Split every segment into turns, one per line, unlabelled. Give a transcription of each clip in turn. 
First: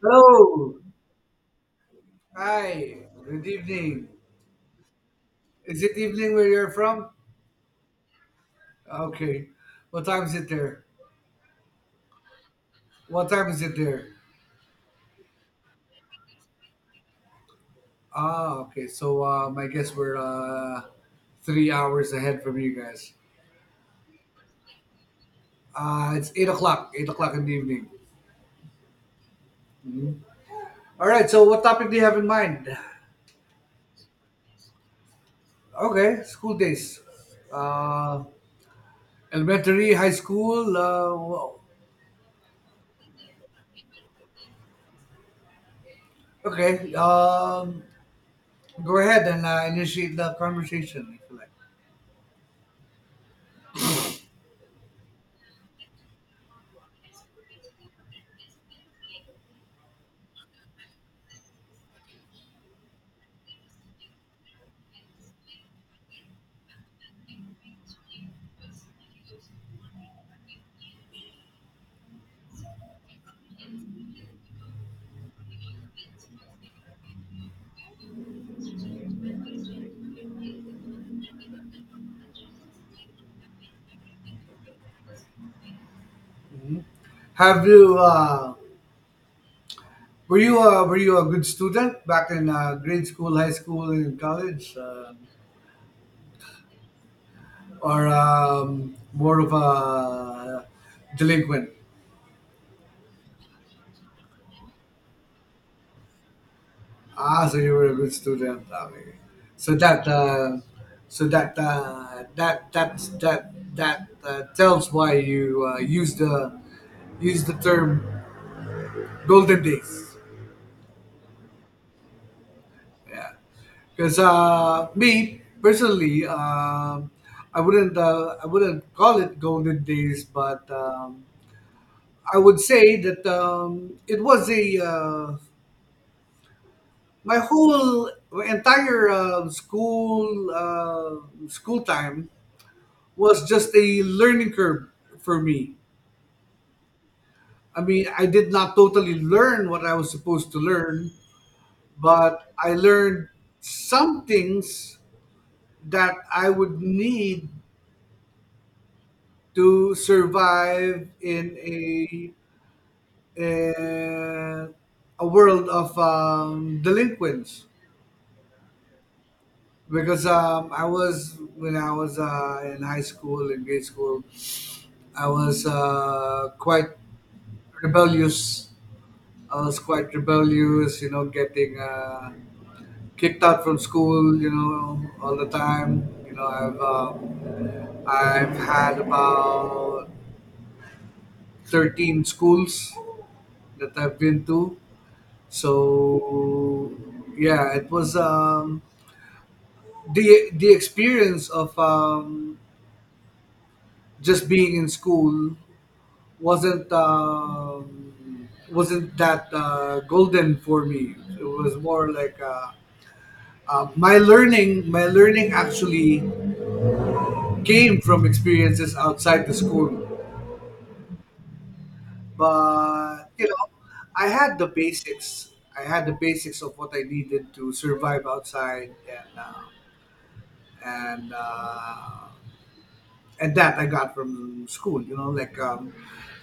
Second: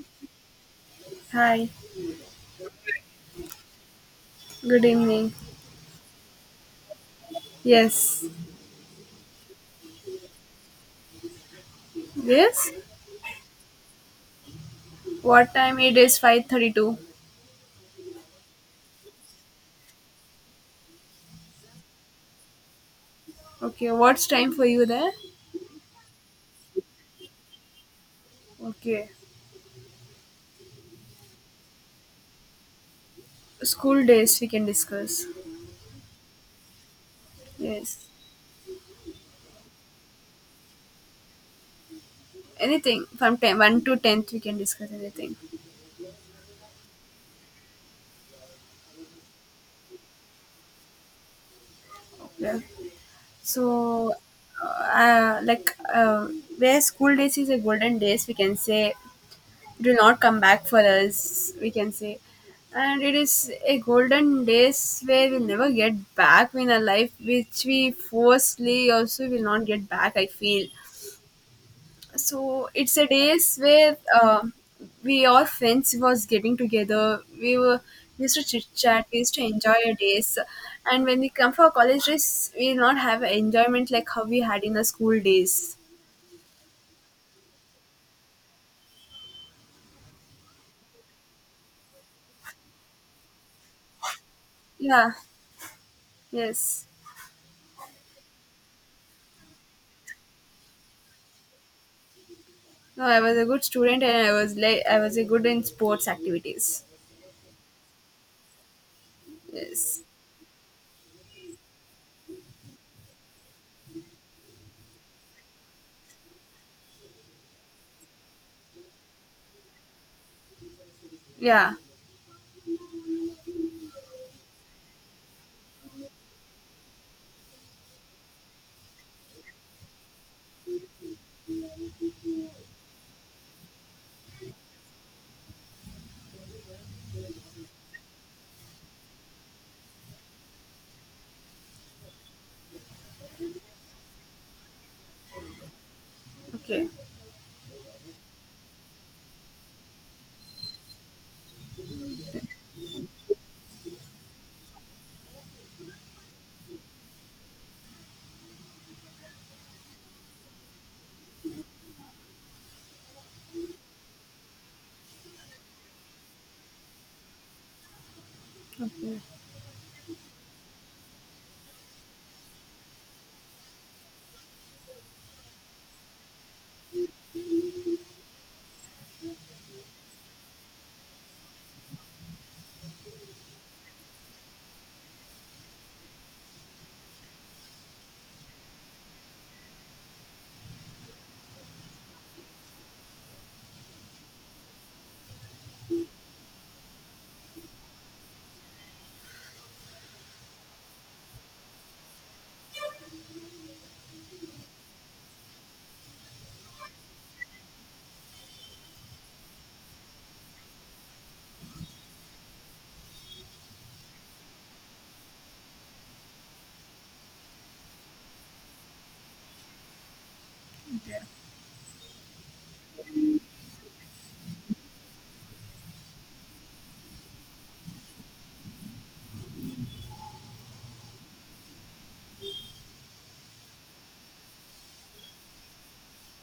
Hello.
Hi,
Hi. Good evening.
good evening.
Is it evening where you're from?
Yes,
Okay. What time is it there?
yes.
What time is it there?
What time? It is 5:32.
Ah, okay. So I guess we're 3 hours ahead from you guys.
Okay, what's time for you there?
It's 8 o'clock. 8 o'clock in the evening.
Okay,
All right. So what topic do you have in mind?
school days we can discuss.
Okay. School days.
Yes,
Uh, Elementary, high school.
anything from ten one to tenth we can discuss anything.
Okay. Go ahead and initiate the conversation if you like.
Okay. So, like where school days is a golden days, we can say do not come back for us we can say, and it is a golden days where we'll never get back in our life, which we forcefully also will not get back, I feel. So it's a days where we all friends was getting together, we used to chit chat, we used to enjoy our days. And when we come for college days, we will not have enjoyment like how we had in the school days.
Have you Were you a good student back in grade school, high school, and college,
Yeah, yes.
or more of a delinquent?
No, I was a good student, and I was like I was a good in sports activities.
Ah, so you were a good student. Okay. So
Yes.
that uh, so that that tells why you use the term golden days.
Yeah.
Because me personally, I wouldn't call it golden days, but I would say that it was a my entire school school time was just a learning curve for me.
Okay.
I mean, I did not totally learn what I was supposed to learn, but I learned some things that I would need to survive in uh, a world of delinquents, because I was when I was in high school, in grade school. I was quite rebellious. I was quite rebellious, getting kicked out from school, all the time. I've had about 13 schools that I've been to. So yeah, it was the experience of just being in school wasn't that golden for me. It was more like my learning. My learning actually came from experiences outside the school, but I had the basics. I had the basics of what I needed to survive outside and uh, and that I got from school. You know, like um,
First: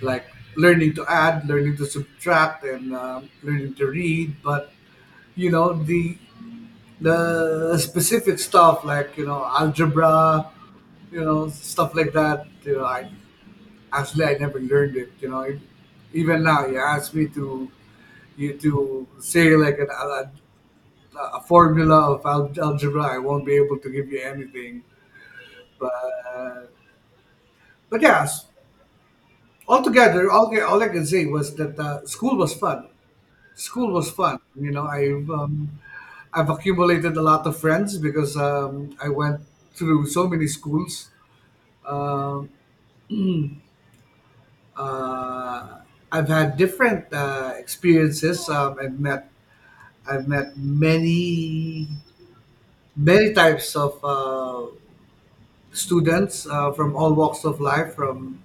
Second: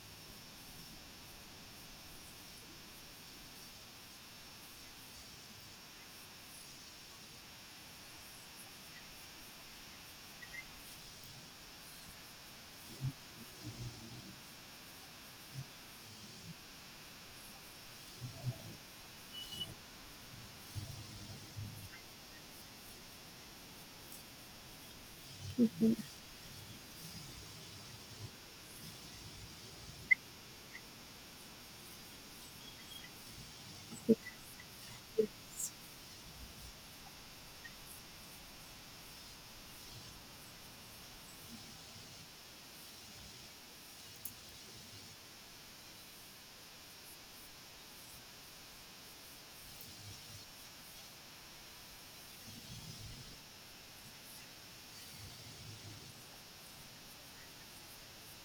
like learning to add, learning to subtract, and learning to read. But you know the the specific stuff, like algebra, stuff like that. You know, I actually I never learned it. Even now you ask me to say, like, a formula of algebra, I won't be able to give you anything. But but yeah, altogether, all I can say was that school was fun. School was fun. I've accumulated a lot of friends because I went through so many schools. Um, uh, I've had different experiences. I've met many types of students from all walks of life, from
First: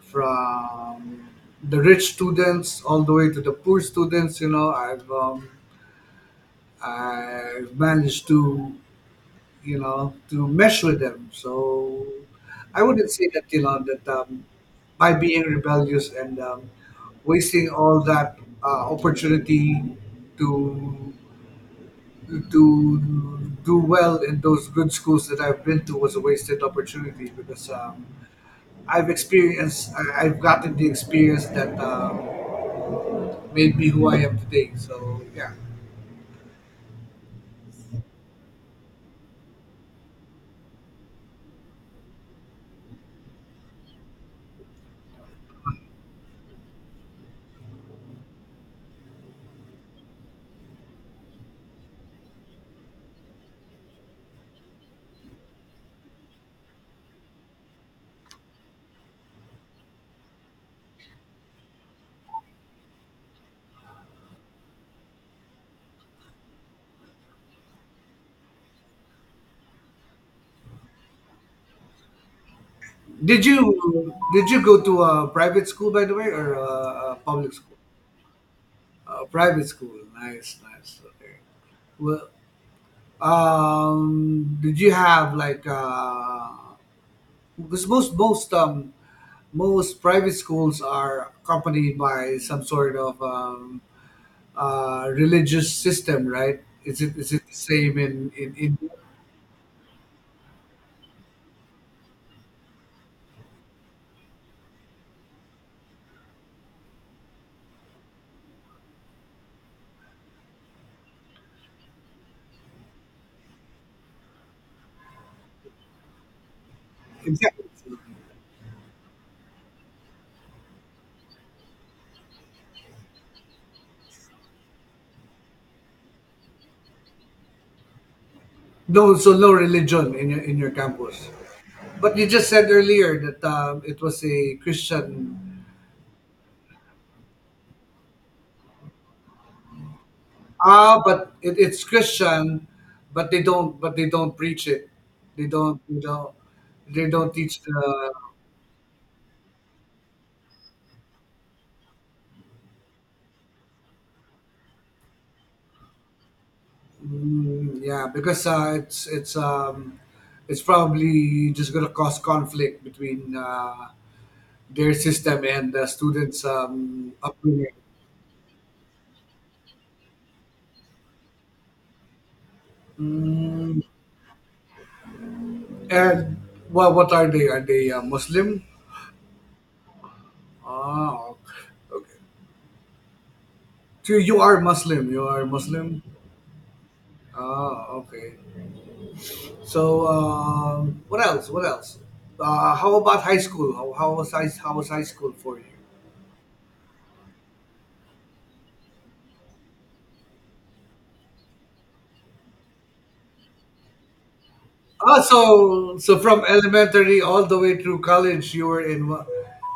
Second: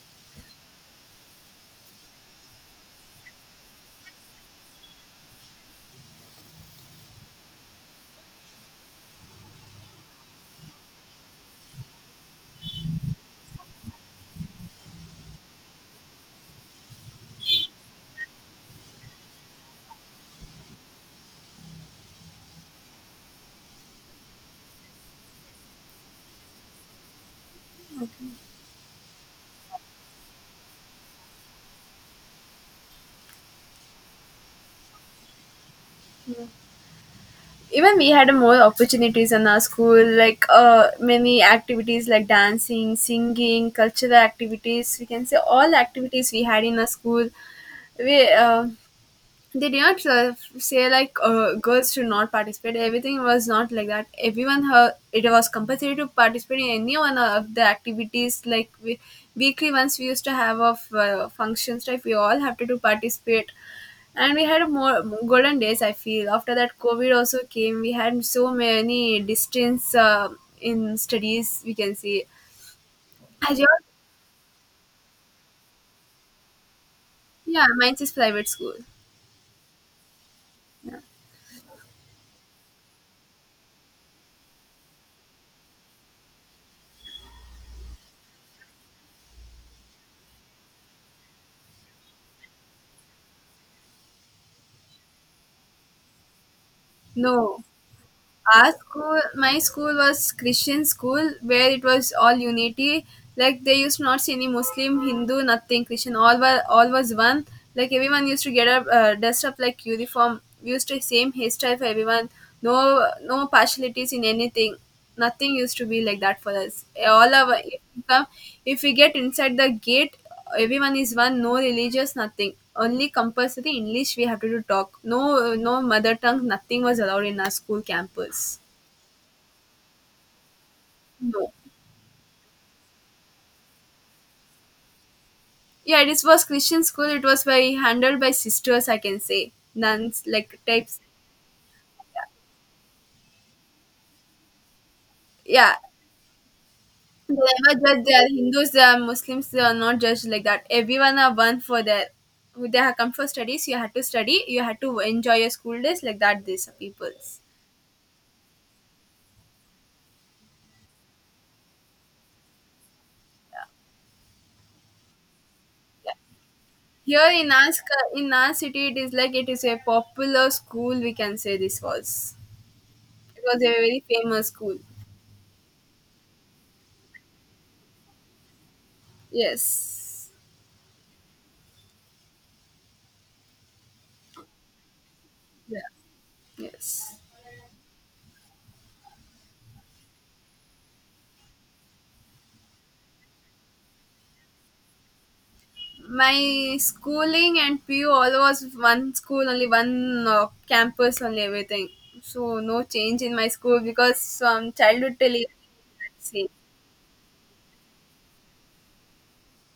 from the rich students all the way to the poor students. I've managed to you know to mesh with them, so I wouldn't say that you know that by being rebellious and wasting all that opportunity to to do well in those good schools that I've been to was a wasted opportunity, because I've gotten the experience that made me who I am today. So yeah.
Even we had more opportunities in our school, like many activities like dancing, singing, cultural activities. We can say all activities we had in our school. We They did not say like girls should not participate. Everything was not like that. Everyone her, it was compulsory to participate in any one of the activities. Like weekly once we used to have of functions type, we all have to do participate. And we had more golden days, I feel. After that, COVID also came. We had so many distance in studies, we can see
Did
as
you
your.
did you go to a private school, by the way, or a public
Yeah,
school?
mine is private school.
A private school. Nice,
Yeah.
nice. Okay. Well, did you have, like, because most private schools are accompanied by some sort of religious system, right? Is it the
No,
same in in
our
in,
school my school was Christian school where it was all unity. Like they used to not see any Muslim, Hindu, nothing. Christian, all was one. Like everyone used to get up, dressed up like uniform. We used to same hairstyle for everyone. No, no partialities in anything. Nothing used to be like that for us, all
in
our. If we get inside the gate, everyone is one. No religious nothing. Only compulsory English we have to do talk. No, no mother tongue nothing was allowed in our school campus.
no, so no religion in your campus?
No.
But you just said earlier that it was a Christian.
Yeah, this was Christian school. It was by handled by sisters, I can say. Nuns like types.
Ah, but it's Christian, but they don't. But they don't preach it. They
Yeah,
don't. They don't
they
teach
never judge.
the.
They are Hindus, they are Muslims, they are not judged like that. Everyone are one for their. They have come for studies. You had to study, you had to enjoy your school days like that. These are peoples. Yeah.
Yeah, because it's probably just gonna cause conflict between their system and the students'
Here in our,
upbringing.
sc- in our city, it is like it is a popular school, we can say this was. It was a
Mm,
very famous school.
and well, what are they? Are they Muslim?
Yes.
Oh, so you are Muslim. You are
Yeah.
Muslim.
Yes.
Ah, okay. So what else? What else? How about high school? How was high school for you?
My schooling and PU all was one school, only one campus, only everything. So no change in my school, because from childhood
Ah,
till year,
so from
same.
elementary all the way through college, you were in one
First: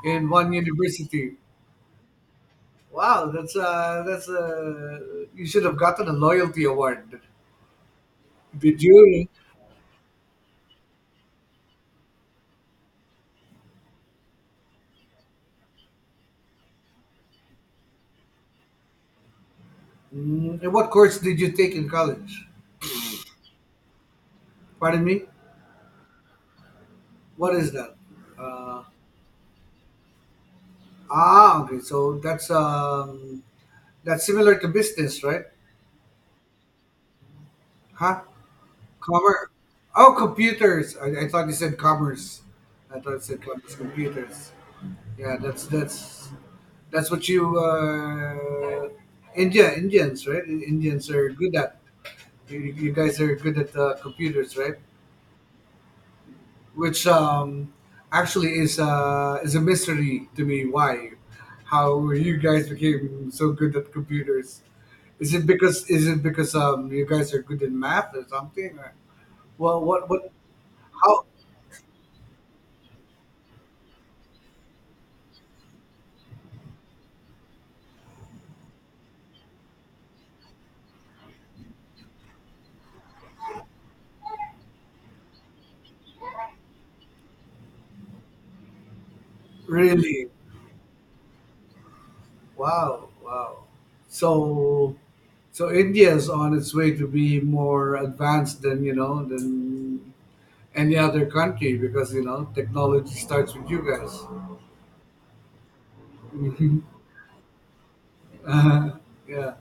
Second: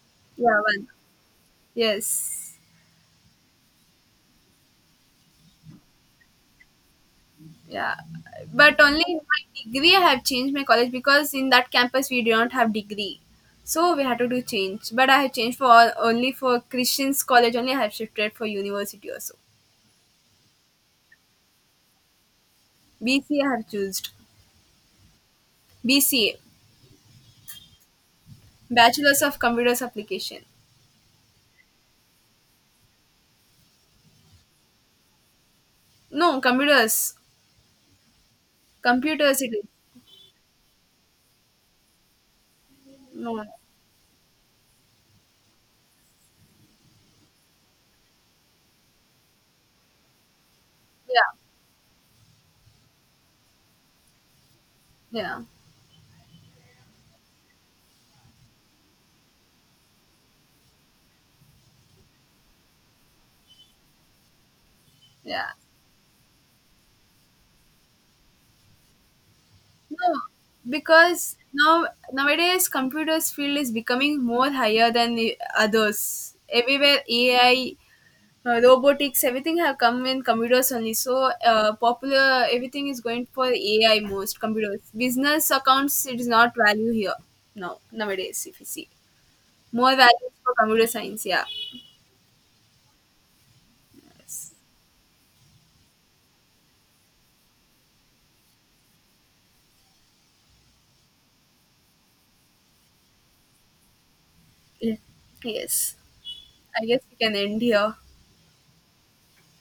in one
Yeah, one.
university.
Yes.
Wow, that's you should have gotten a loyalty award.
Yeah, but
Did
only
you?
my degree I have changed my college, because in that campus we do not have degree, so we had to do change. But I have changed for all, only for Christian's college only. I have shifted for university also.
And what course did you take in college?
BCA I have chosen.
Pardon me.
BCA,
What is that? Uh,
Bachelor's of Computers Application.
Ah, okay. So that's similar to business, right?
No, computers,
Huh?
computers
Commerce.
it is.
Oh, computers. I thought you said commerce. I thought it said
No,
commerce. Computers. Yeah, that's what you Indians, right? Indians are
yeah,
good at. You guys are good at computers, right?
yeah,
Which actually is a mystery to me. Why? How you guys became so good at computers? Is it
yeah.
because is it because um you guys are good in math or something? Or, well,
No,
what how
because now nowadays computers field is becoming more higher than the others. Everywhere AI robotics everything have come in computers only. So popular, everything is going for AI most. Computers, business, accounts, it is not value here now nowadays. If you see, more
really?
value for computer science. Yeah,
Wow, wow.
yes.
So so India is on its way to be more advanced than you know than any other country, because technology starts with you guys.
Yeah. Yes.
Mhm.
I guess we can end here.
Uh, yeah.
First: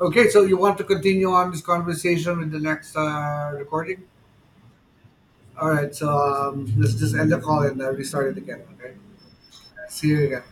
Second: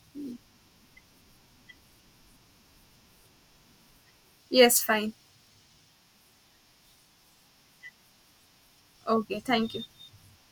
Okay, so you want to continue on this conversation with the next recording?
Yes, fine.
All right, so let's just end the call and restart it again. Okay.
Okay, thank you.
See you again.